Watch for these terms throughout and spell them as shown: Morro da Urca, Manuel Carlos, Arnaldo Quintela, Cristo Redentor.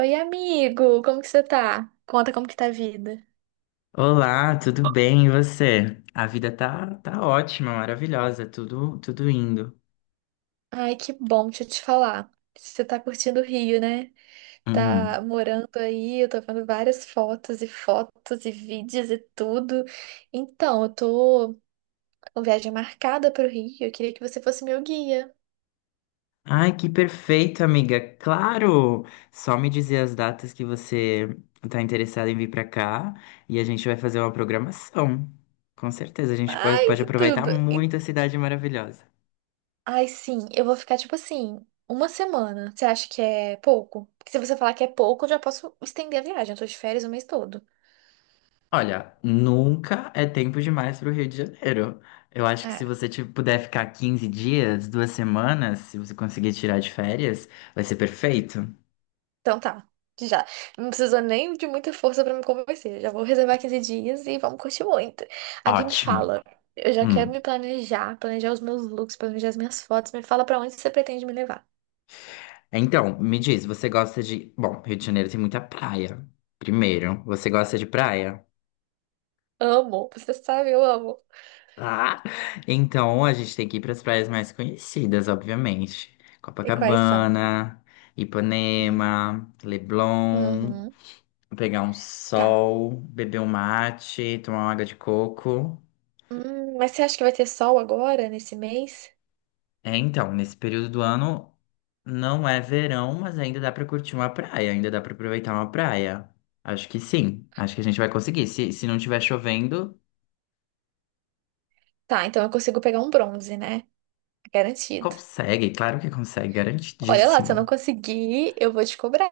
Oi, amigo, como que você tá? Conta como que tá a vida. Olá, tudo bem? E você? A vida tá ótima, maravilhosa, tudo indo. Ai, que bom, deixa eu te falar. Você tá curtindo o Rio, né? Uhum. Tá morando aí, eu tô vendo várias fotos e fotos e vídeos e tudo. Então, eu tô com viagem marcada pro Rio, eu queria que você fosse meu guia. Ai, que perfeito, amiga. Claro! Só me dizer as datas que você tá interessada em vir pra cá e a gente vai fazer uma programação. Com certeza, a gente pode, Ai, pode que aproveitar tudo. Muito a cidade maravilhosa. Ai, sim, eu vou ficar tipo assim, uma semana. Você acha que é pouco? Porque se você falar que é pouco, eu já posso estender a viagem, eu tô de férias o mês todo. Olha, nunca é tempo demais para o Rio de Janeiro. Eu acho que É. se você tipo, puder ficar 15 dias, duas semanas, se você conseguir tirar de férias, vai ser perfeito. Então tá, já. Não precisou nem de muita força pra me convencer. Já vou reservar 15 dias e vamos curtir muito. Alguém me Ótimo. fala. Eu já quero Hum. me planejar, planejar os meus looks, planejar as minhas fotos. Me fala pra onde você pretende me levar. Então, me diz, você gosta de. Bom, Rio de Janeiro tem muita praia. Primeiro, você gosta de praia? Amo, você sabe, eu amo. Ah! Então, a gente tem que ir para as praias mais conhecidas, obviamente. E quais são? Copacabana, Hum. Ipanema, Leblon, Uhum, pegar um tá. sol, beber um mate, tomar uma água de coco. Mas você acha que vai ter sol agora, nesse mês? É, então, nesse período do ano não é verão, mas ainda dá pra curtir uma praia, ainda dá pra aproveitar uma praia. Acho que sim, acho que a gente vai conseguir. Se não tiver chovendo, Tá, então eu consigo pegar um bronze, né? Garantido. consegue, claro que consegue, Olha lá, se eu garantidíssimo. não conseguir, eu vou te cobrar.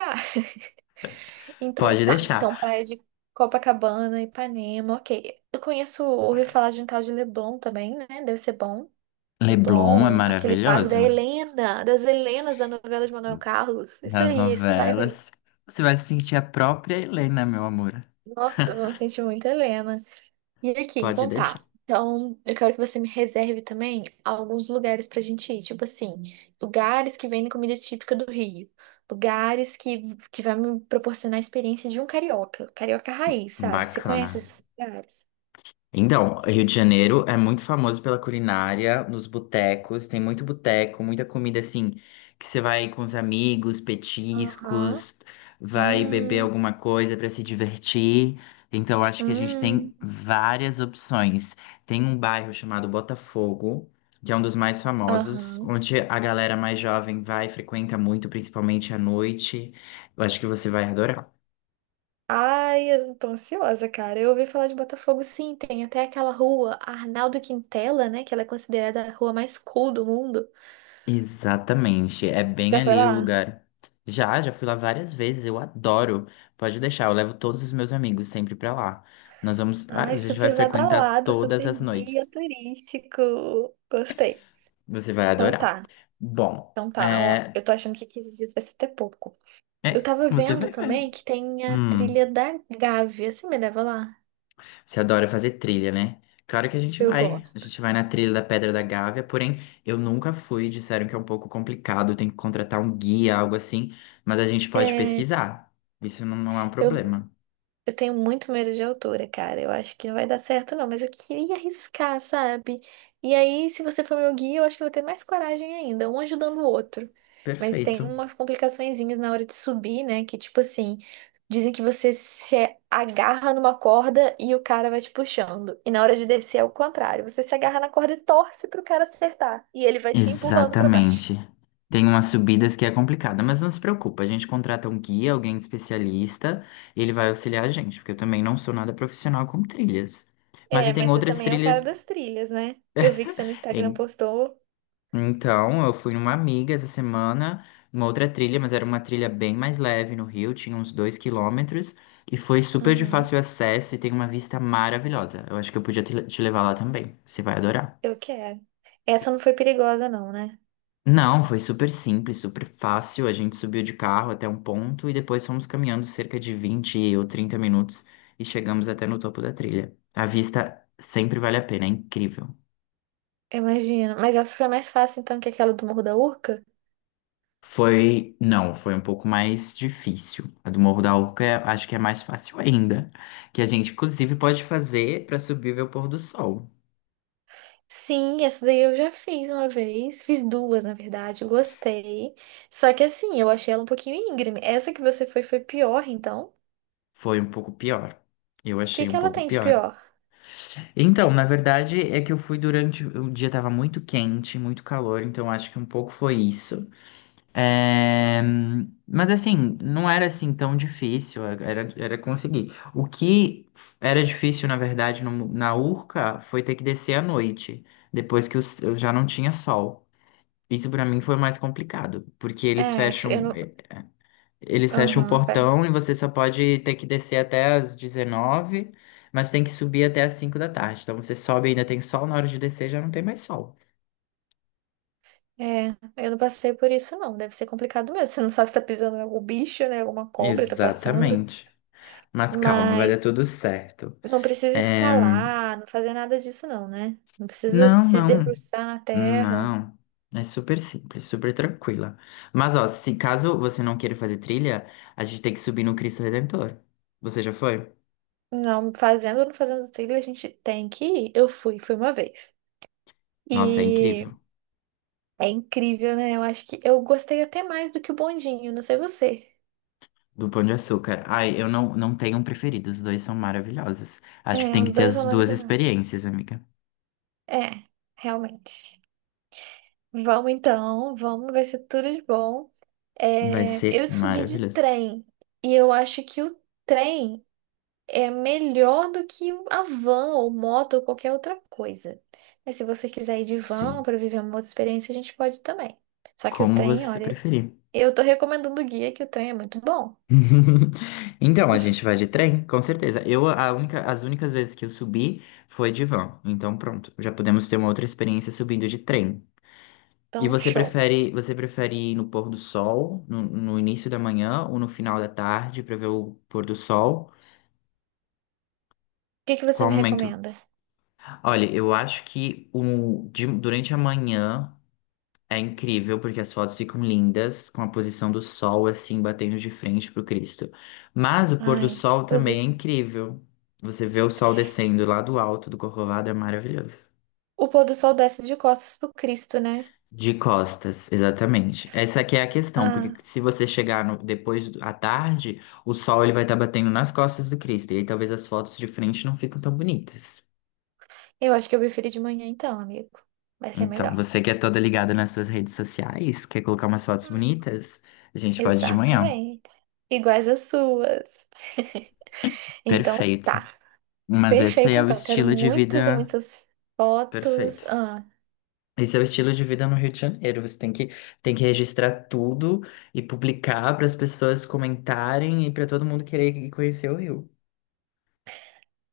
Então Pode tá. Então, deixar. praia de Copacabana, Ipanema, ok. Eu conheço, ouvi falar de um tal de Leblon também, né? Deve ser bom. Leblon é Leblon, aquele bairro da maravilhoso, Helena, das Helenas da novela de Manuel Carlos. Isso das aí, esse bairro aí. novelas. Você vai se sentir a própria Helena, meu amor. Nossa, eu me sentir muito Helena. E aqui, Pode então deixar. tá. Então, eu quero que você me reserve também alguns lugares pra gente ir. Tipo assim, lugares que vendem comida típica do Rio. Lugares que vai me proporcionar a experiência de um carioca. Carioca raiz, sabe? Você conhece Bacana. esses lugares? Então, Rio de Janeiro é muito famoso pela culinária, nos botecos, tem muito boteco, muita comida assim, que você vai com os amigos, Aham. petiscos, vai beber Hum. alguma coisa para se divertir. Então, acho que a gente Hum. tem várias opções. Tem um bairro chamado Botafogo, que é um dos mais famosos, Aham. onde a galera mais jovem vai, frequenta muito, principalmente à noite. Eu acho que você vai adorar. Ai, eu tô ansiosa, cara. Eu ouvi falar de Botafogo, sim. Tem até aquela rua Arnaldo Quintela, né? Que ela é considerada a rua mais cool do mundo. Exatamente, é bem Já foi ali o lá? lugar. Já fui lá várias vezes, eu adoro. Pode deixar, eu levo todos os meus amigos sempre pra lá. Nós vamos, ah, a Ai, gente vai super frequentar badalado, todas super as guia noites. turístico. Gostei. Você vai Então adorar. tá, Bom, então tá. Ó, eu tô achando que 15 dias vai ser até pouco. Eu tava você vendo vai ver. também que tem a Hum, trilha da Gávea. Você me leva lá? você adora fazer trilha, né? Claro que a gente Eu vai. A gosto. gente vai na trilha da Pedra da Gávea, porém eu nunca fui. Disseram que é um pouco complicado, tem que contratar um guia, algo assim. Mas a gente pode É, pesquisar. Isso não é um eu, problema. Eu tenho muito medo de altura, cara. Eu acho que não vai dar certo, não. Mas eu queria arriscar, sabe? E aí, se você for meu guia, eu acho que eu vou ter mais coragem ainda, um ajudando o outro. Mas Perfeito. tem umas complicaçõezinhas na hora de subir, né? Que, tipo assim, dizem que você se agarra numa corda e o cara vai te puxando. E na hora de descer é o contrário. Você se agarra na corda e torce pro cara acertar. E ele vai te empurrando pra baixo. Exatamente. Tem umas subidas que é complicada, mas não se preocupa, a gente contrata um guia, alguém especialista, e ele vai auxiliar a gente, porque eu também não sou nada profissional com trilhas. Mas e É, tem mas você outras também é o cara trilhas. das trilhas, né? Eu vi que você no Instagram em- postou. Então, eu fui numa amiga essa semana, uma outra trilha, mas era uma trilha bem mais leve no Rio, tinha uns 2 quilômetros, e foi super de Uhum. fácil acesso e tem uma vista maravilhosa. Eu acho que eu podia te levar lá também, você vai adorar. Eu quero. Essa não foi perigosa, não, né? Não, foi super simples, super fácil. A gente subiu de carro até um ponto e depois fomos caminhando cerca de 20 ou 30 minutos e chegamos até no topo da trilha. A vista sempre vale a pena, é incrível. Imagina. Mas essa foi mais fácil, então, que aquela do Morro da Urca? Foi, não, foi um pouco mais difícil. A do Morro da Urca acho que é mais fácil ainda, que a gente inclusive pode fazer para subir e ver o pôr do sol. Sim, essa daí eu já fiz uma vez. Fiz duas, na verdade. Eu gostei. Só que assim, eu achei ela um pouquinho íngreme. Essa que você foi pior, então. O Foi um pouco pior. Eu que achei que um ela pouco tem de pior. pior? Então, na verdade, é que eu fui durante. O dia tava muito quente, muito calor, então acho que um pouco foi isso. É, mas assim, não era assim tão difícil, era conseguir. O que era difícil, na verdade, na Urca foi ter que descer à noite, depois que eu já não tinha sol. Isso pra mim foi mais complicado, porque eles É, isso eu fecham. não. Eles fecham um Aham, portão e você só pode ter que descer até as 19, mas tem que subir até as 5 da tarde. Então você sobe e ainda tem sol, na hora de descer já não tem mais sol. é. Eu não passei por isso, não. Deve ser complicado mesmo. Você não sabe se tá pisando em algum bicho, né? Alguma cobra tá passando. Exatamente. Mas calma, vai dar Mas. tudo certo. Não precisa É, escalar, não fazer nada disso, não, né? Não precisa não, se não, debruçar na terra. não. É super simples, super tranquila. Mas ó, se caso você não queira fazer trilha, a gente tem que subir no Cristo Redentor. Você já foi? Não, fazendo ou não fazendo trilha, a gente tem que ir. Eu fui uma vez. Nossa, é E incrível. é incrível, né? Eu acho que eu gostei até mais do que o bondinho, não sei você. Do Pão de Açúcar. Ai, eu não tenho um preferido, os dois são maravilhosos. Acho É, que tem os que ter dois as são a duas verdade. experiências, amiga. É, realmente. Vamos então, vamos, vai ser tudo de bom. Vai É, ser eu subi de maravilhoso. trem e eu acho que o trem é melhor do que a van ou moto ou qualquer outra coisa. Mas se você quiser ir de van Sim, para viver uma outra experiência, a gente pode também. Só que o como trem, você olha, preferir. eu tô recomendando o guia que o trem é muito bom. Então, a gente vai de trem, com certeza. Eu, a única, as únicas vezes que eu subi foi de van. Então, pronto, já podemos ter uma outra experiência subindo de trem. E Então, você show. O prefere, você prefere ir no pôr do sol, no início da manhã ou no final da tarde para ver o pôr do sol? que que você Qual me momento recomenda? Olha, eu acho que durante a manhã é incrível, porque as fotos ficam lindas, com a posição do sol assim, batendo de frente pro Cristo. Mas o pôr do Ai, sol também tudo. é incrível. Você vê o sol descendo lá do alto do Corcovado, é maravilhoso. O pôr do sol desce de costas pro Cristo, né? De costas, exatamente. Essa aqui é a questão, porque Ah, se você chegar à tarde, o sol ele vai estar batendo nas costas do Cristo, e aí talvez as fotos de frente não ficam tão bonitas. eu acho que eu preferi de manhã então, amigo. Vai ser Então, melhor. você que é toda ligada nas suas redes sociais, quer colocar umas fotos Hum, bonitas? A gente pode de manhã. exatamente. Iguais às suas. Então, Perfeito. tá. Mas esse Perfeito, é o então. Quero estilo de muitas e vida muitas perfeito. fotos. Ah, Esse é o estilo de vida no Rio de Janeiro. Você tem que registrar tudo e publicar para as pessoas comentarem e para todo mundo querer ir conhecer o Rio.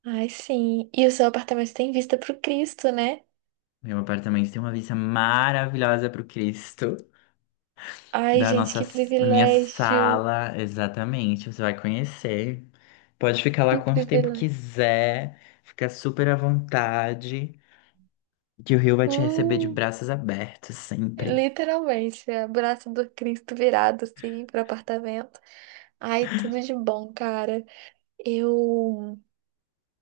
ai, sim. E o seu apartamento tem vista pro Cristo, né? Meu apartamento tem uma vista maravilhosa para o Cristo. Ai, da gente, nossa, que da minha privilégio. sala, exatamente. Você vai conhecer. Pode ficar lá Que quanto tempo privilégio. quiser, fica super à vontade, que o Rio vai te receber de Uh, braços abertos sempre. Literalmente, é o braço do Cristo virado, assim, pro apartamento. Ai, tudo de bom, cara. Eu,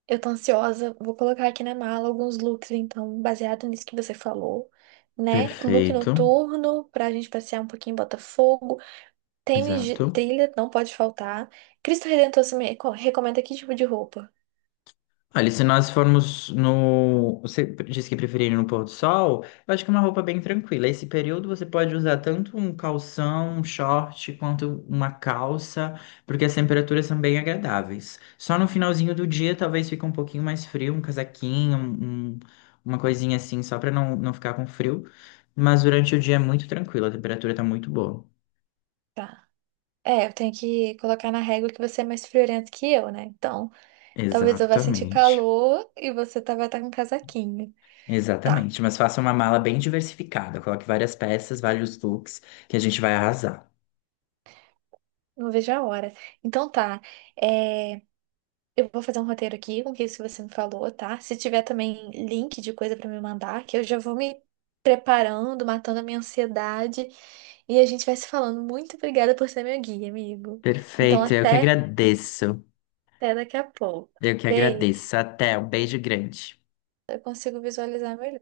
eu tô ansiosa. Vou colocar aqui na mala alguns looks, então, baseado nisso que você falou. Né? Look Perfeito, noturno pra gente passear um pouquinho em Botafogo. Tênis de exato. trilha não pode faltar. Cristo Redentor você me recomenda que tipo de roupa? Olha, se nós formos no. Você disse que preferia ir no pôr do sol? Eu acho que é uma roupa bem tranquila. Esse período você pode usar tanto um calção, um short, quanto uma calça, porque as temperaturas são bem agradáveis. Só no finalzinho do dia talvez fique um pouquinho mais frio, um casaquinho, uma coisinha assim, só para não ficar com frio. Mas durante o dia é muito tranquilo, a temperatura tá muito boa. Tá. É, eu tenho que colocar na régua que você é mais friorento que eu, né? Então, talvez eu vá sentir Exatamente. calor e vai estar com casaquinho. Tá, Exatamente, mas faça uma mala bem diversificada, coloque várias peças, vários looks, que a gente vai arrasar. não vejo a hora. Então tá, é, eu vou fazer um roteiro aqui com isso que você me falou, tá? Se tiver também link de coisa pra me mandar, que eu já vou me preparando, matando a minha ansiedade. E a gente vai se falando. Muito obrigada por ser meu guia, amigo. Então, Perfeito, eu que até. agradeço. Até daqui a pouco. Eu que Beijo. agradeço. Até, um beijo grande. Eu consigo visualizar melhor.